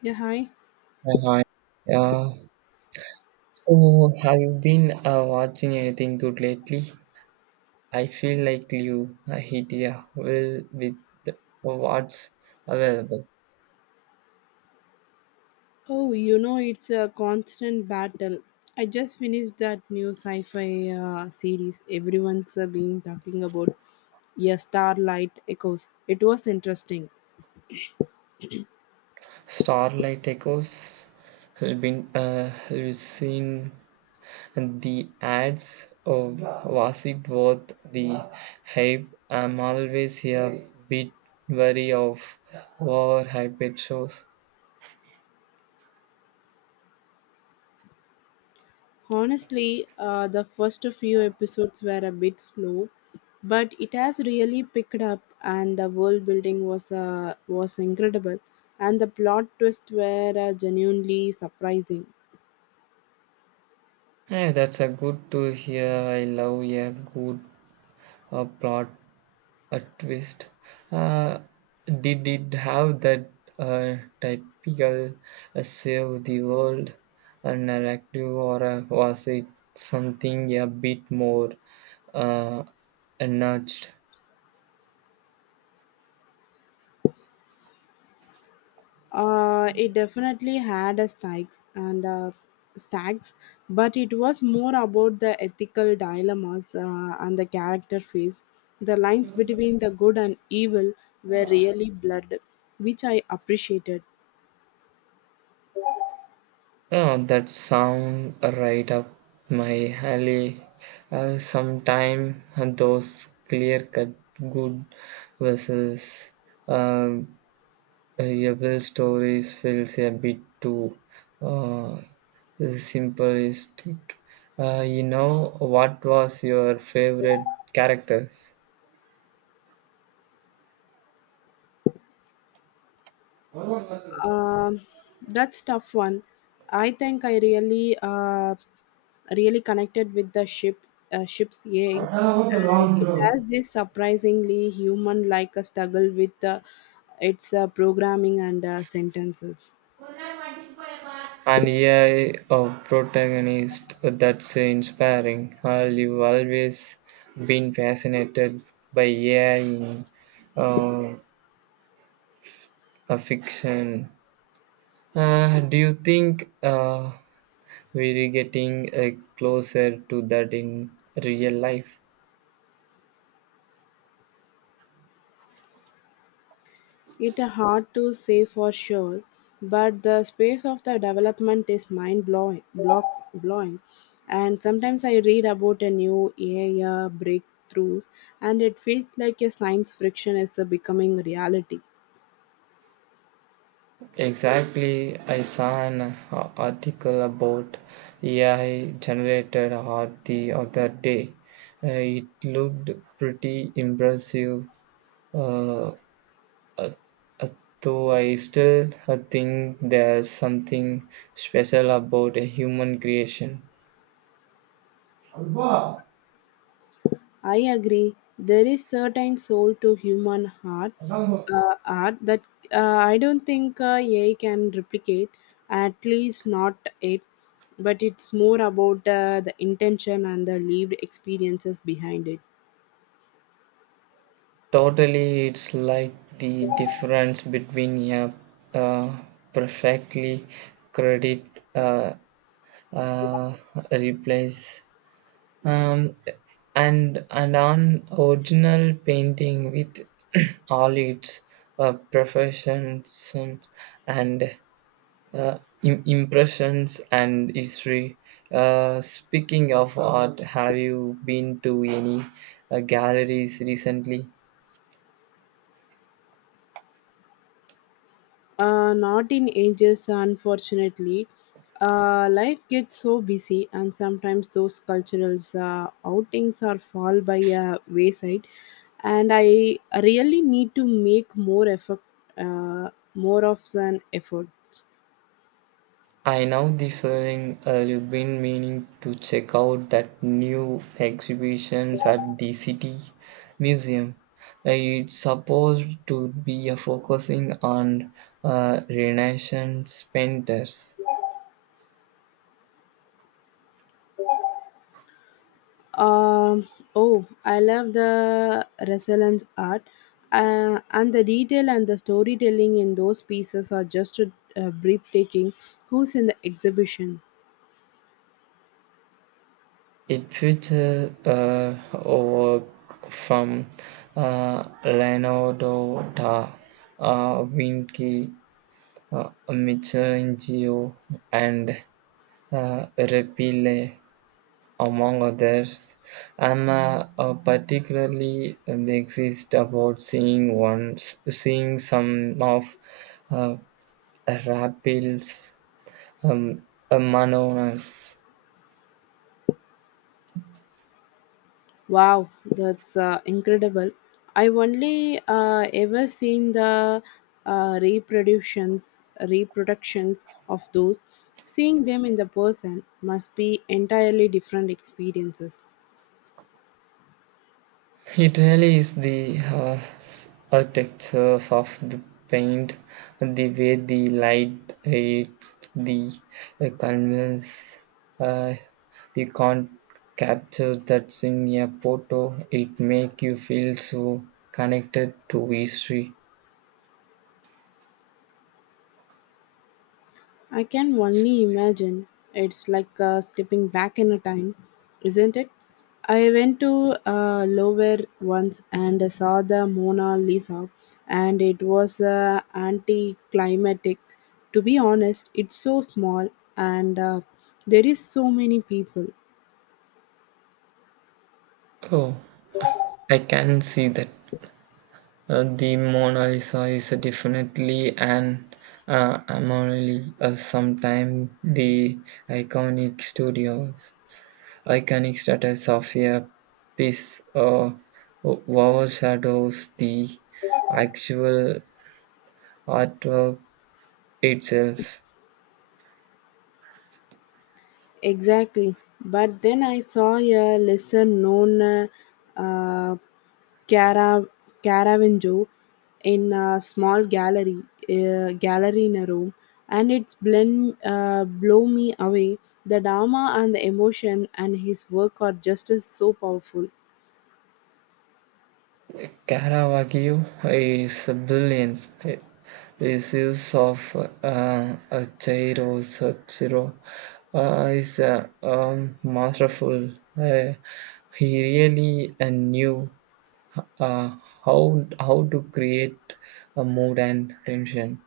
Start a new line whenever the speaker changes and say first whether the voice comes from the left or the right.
left: Yeah, hi.
right: Yeah, hi. yeah. So have you been watching anything good lately? I feel like you hit a well with what's available.
left: Oh, you know, it's a constant battle. I just finished that new sci fi series everyone's been talking about. Yeah, Starlight Echoes. It was interesting.
right: Starlight Echoes. Have been have seen the ads? Or was it worth the hype? I'm always a bit wary of overhyped shows.
left: Honestly, the first few episodes were a bit slow, but it has really picked up, and the world building was incredible, and the plot twists were genuinely surprising.
right: Yeah, that's a good to hear. I love a good a plot a twist. Uh, did it have that uh, typical save the world narrative, or was it something a bit more uh, nudged?
left: It definitely had a stakes and stacks, but it was more about the ethical dilemmas and the character phase. The lines between the good and evil were really blurred, which I appreciated.
right: Oh, that sound right up my alley. Sometime those clear cut good versus um, Every story feels a bit too uh, simplistic. What was your favorite characters? And
left: Um, that's tough one. I think I really connected with the ship, ship's egg, and it has this surprisingly human-like a struggle with its programming and sentences.
right: yeah, a protagonist that's inspiring. You've always been fascinated by AI in uh, a fiction. Do you think we're getting closer to that in real life.
left: It's hard to say for sure, but the space of the development is mind blowing, block blowing. And sometimes I read about a new AI breakthroughs, and it feels like a science friction is becoming reality.
right: Exactly, I saw an article about AI generated art the other day. Uh, it looked pretty impressive, uh, uh, uh, though I still think there's something special about a human creation.
left: I agree. There is certain soul to human heart, art that I don't think AI can replicate. At least not it. But it's more about the intention and the lived experiences behind it.
right: Totally, it's like the difference between a uh, perfectly credit uh, uh, replace um, and an original painting with all its professions and impressions and history. Speaking of art, have you been to any galleries recently?
left: Not in ages, unfortunately. Life gets so busy, and sometimes those cultural outings are fall by a wayside. And I really need to make more of an effort.
right: I know the feeling you've been meaning to check out that new exhibitions at the City Museum. It's supposed to be a focusing on Renaissance painters.
left: Um, oh, I love the resilience art, and the detail and the storytelling in those pieces are just breathtaking. Who's in the exhibition?
right: It features work from Leonardo da Vinci, Michelangelo, and Raphael. Among others. I'm particularly exist about seeing some of uh, Rapil's um, Manonas.
left: Wow, that's incredible. I only ever seen the uh, reproductions, reproductions of those. Seeing them in the person must be entirely different experiences.
right: It really is the architecture of the paint, the way the light hits the canvas. Uh, you can't capture that in a photo. It make you feel so connected to history.
left: I can only imagine. It's like stepping back in a time, isn't it? I went to Louvre once and saw the Mona Lisa, and it was anticlimactic. To be honest, it's so small, and there is so many people.
right: Oh, I can see that. The Mona Lisa is definitely an anomaly. Sometime the iconic studio Iconic status of a piece overshadows the actual artwork itself.
left: Exactly. But then I saw a lesser known uh, Cara, Caravaggio in a small gallery in a room, and it's blend, blow me away. The drama and the emotion and his work are just as so powerful.
right: Caravaggio is brilliant. His use of a gyro, so gyro is masterful. He really knew uh, how to create a mood and tension.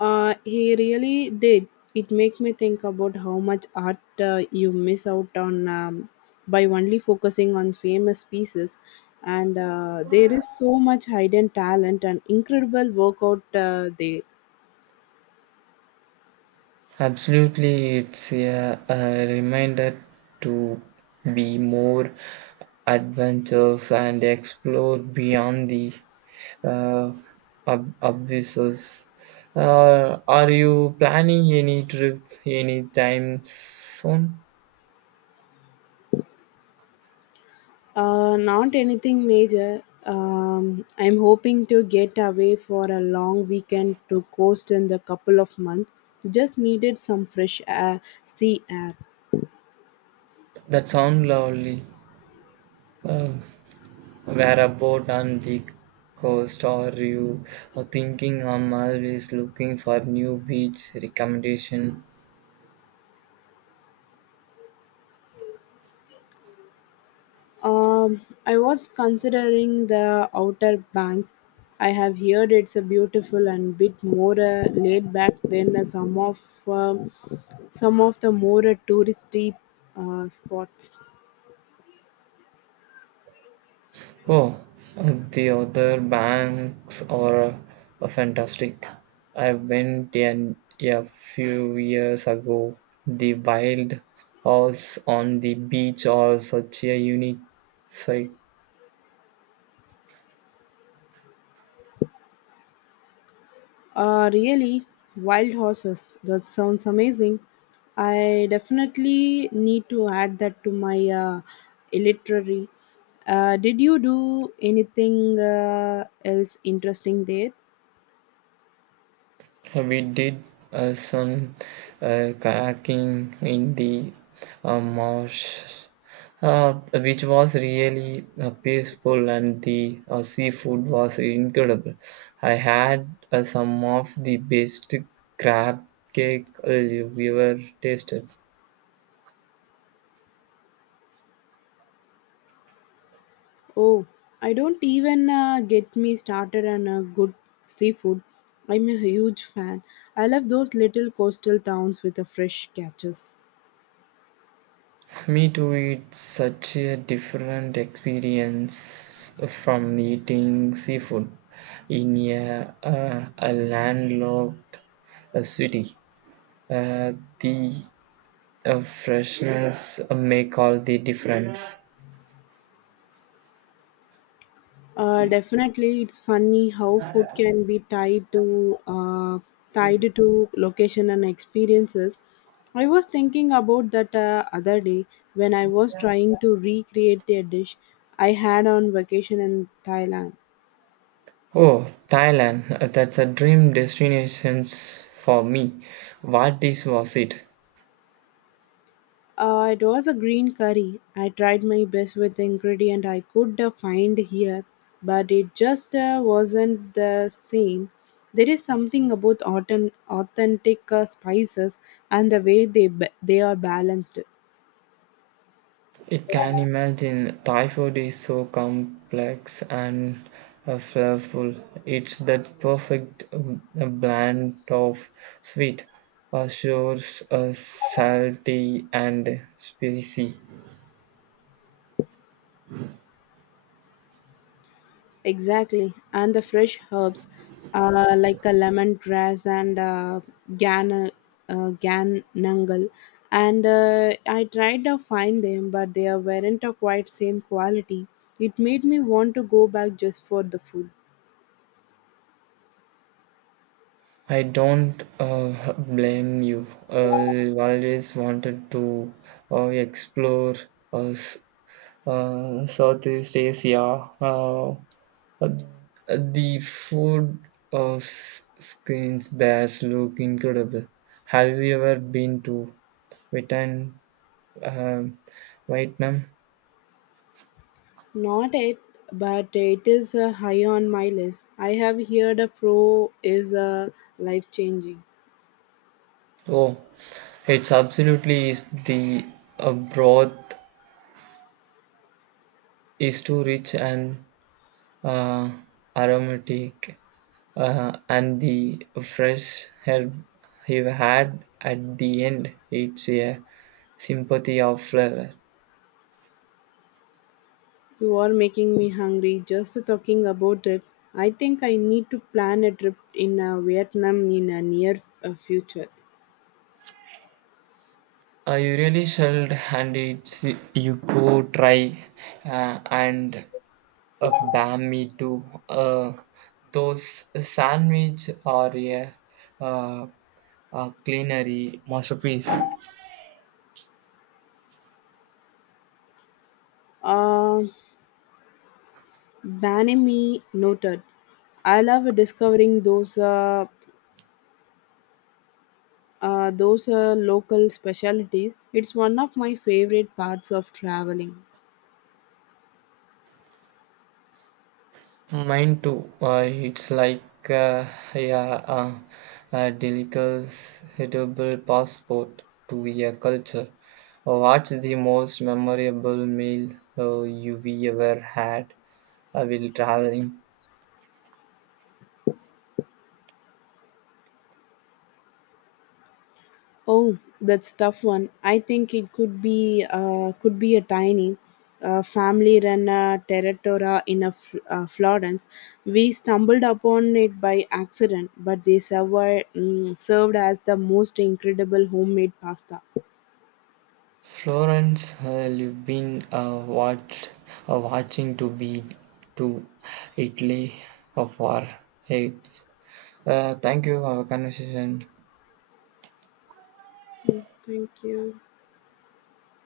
left: He really did. It makes me think about how much art you miss out on by only focusing on famous pieces. And there is so much hidden talent and incredible work out there.
right: Absolutely, it's a reminder to be more adventurous and explore beyond the uh, obvious. Are you planning any trip anytime soon?
left: Not anything major. I'm hoping to get away for a long weekend to coast in the couple of months. Just needed some fresh air, sea air.
right: That sounds lovely. Uh, where about on the coast are you thinking? I'm always looking for new beach recommendation.
left: I was considering the Outer Banks. I have heard it's a beautiful and bit more laid back than some of um, some of the more touristy spots.
right: Oh, the other banks are fantastic. I went in a few years ago. The wild house on the beach are such a unique sight.
left: Really, wild horses. That sounds amazing. I definitely need to add that to my literary. Did you do anything else interesting there?
right: We did some kayaking in the marsh, which was really peaceful, and the seafood was incredible. I had some of the best crab cake I've ever tasted.
left: Oh, I don't even get me started on a good seafood. I'm a huge fan. I love those little coastal towns with the fresh catches.
right: Me too, it's such a different experience from eating seafood in a landlocked city. Uh, the freshness make all the difference.
left: Definitely, it's funny how food can be tied to location and experiences. I was thinking about that other day when I was trying to recreate a dish I had on vacation in Thailand.
right: Oh, Thailand, that's a dream destination for me. What dish was it?
left: It was a green curry. I tried my best with the ingredient I could find here, but it just wasn't the same. There is something about authentic spices and the way they are balanced.
right: It can imagine Thai food is so complex and flavorful. It's that perfect blend of sweet, sour, salty, and spicy.
left: Exactly, and the fresh herbs, like a lemongrass and gan uh, ganangal, and I tried to find them, but they weren't of quite same quality. It made me want to go back just for the food.
right: I don't blame you. I always wanted to explore uh, s- Southeast Asia. Uh, the food screens there look incredible. Have you ever been to Vietnam? Um, Vietnam?
left: Not it, but it is high on my list. I have heard a pro is life changing.
right: Oh, it's absolutely is the broth is too rich and uh, aromatic, and the fresh herb you had at the end. It's a sympathy of flavor.
left: You are making me hungry just talking about it. I think I need to plan a trip in Vietnam in a near future.
right: You really should, and it's you go try and bam me too. Those sandwich or a uh, culinary masterpiece.
left: Uh, Mì noted. I love discovering those local specialties. It's one of my favorite parts of traveling.
right: Mine too. It's like yeah, uh, a delicious edible passport to a culture. What's the most memorable meal you we ever had while traveling?
left: Oh, that's tough one. I think it could be a tiny family-run territora in a Florence. We stumbled upon it by accident, but they served as the most incredible homemade pasta.
right: Florence, watching to be to Italy of our age. Thank you for our conversation.
left: Mm, thank you.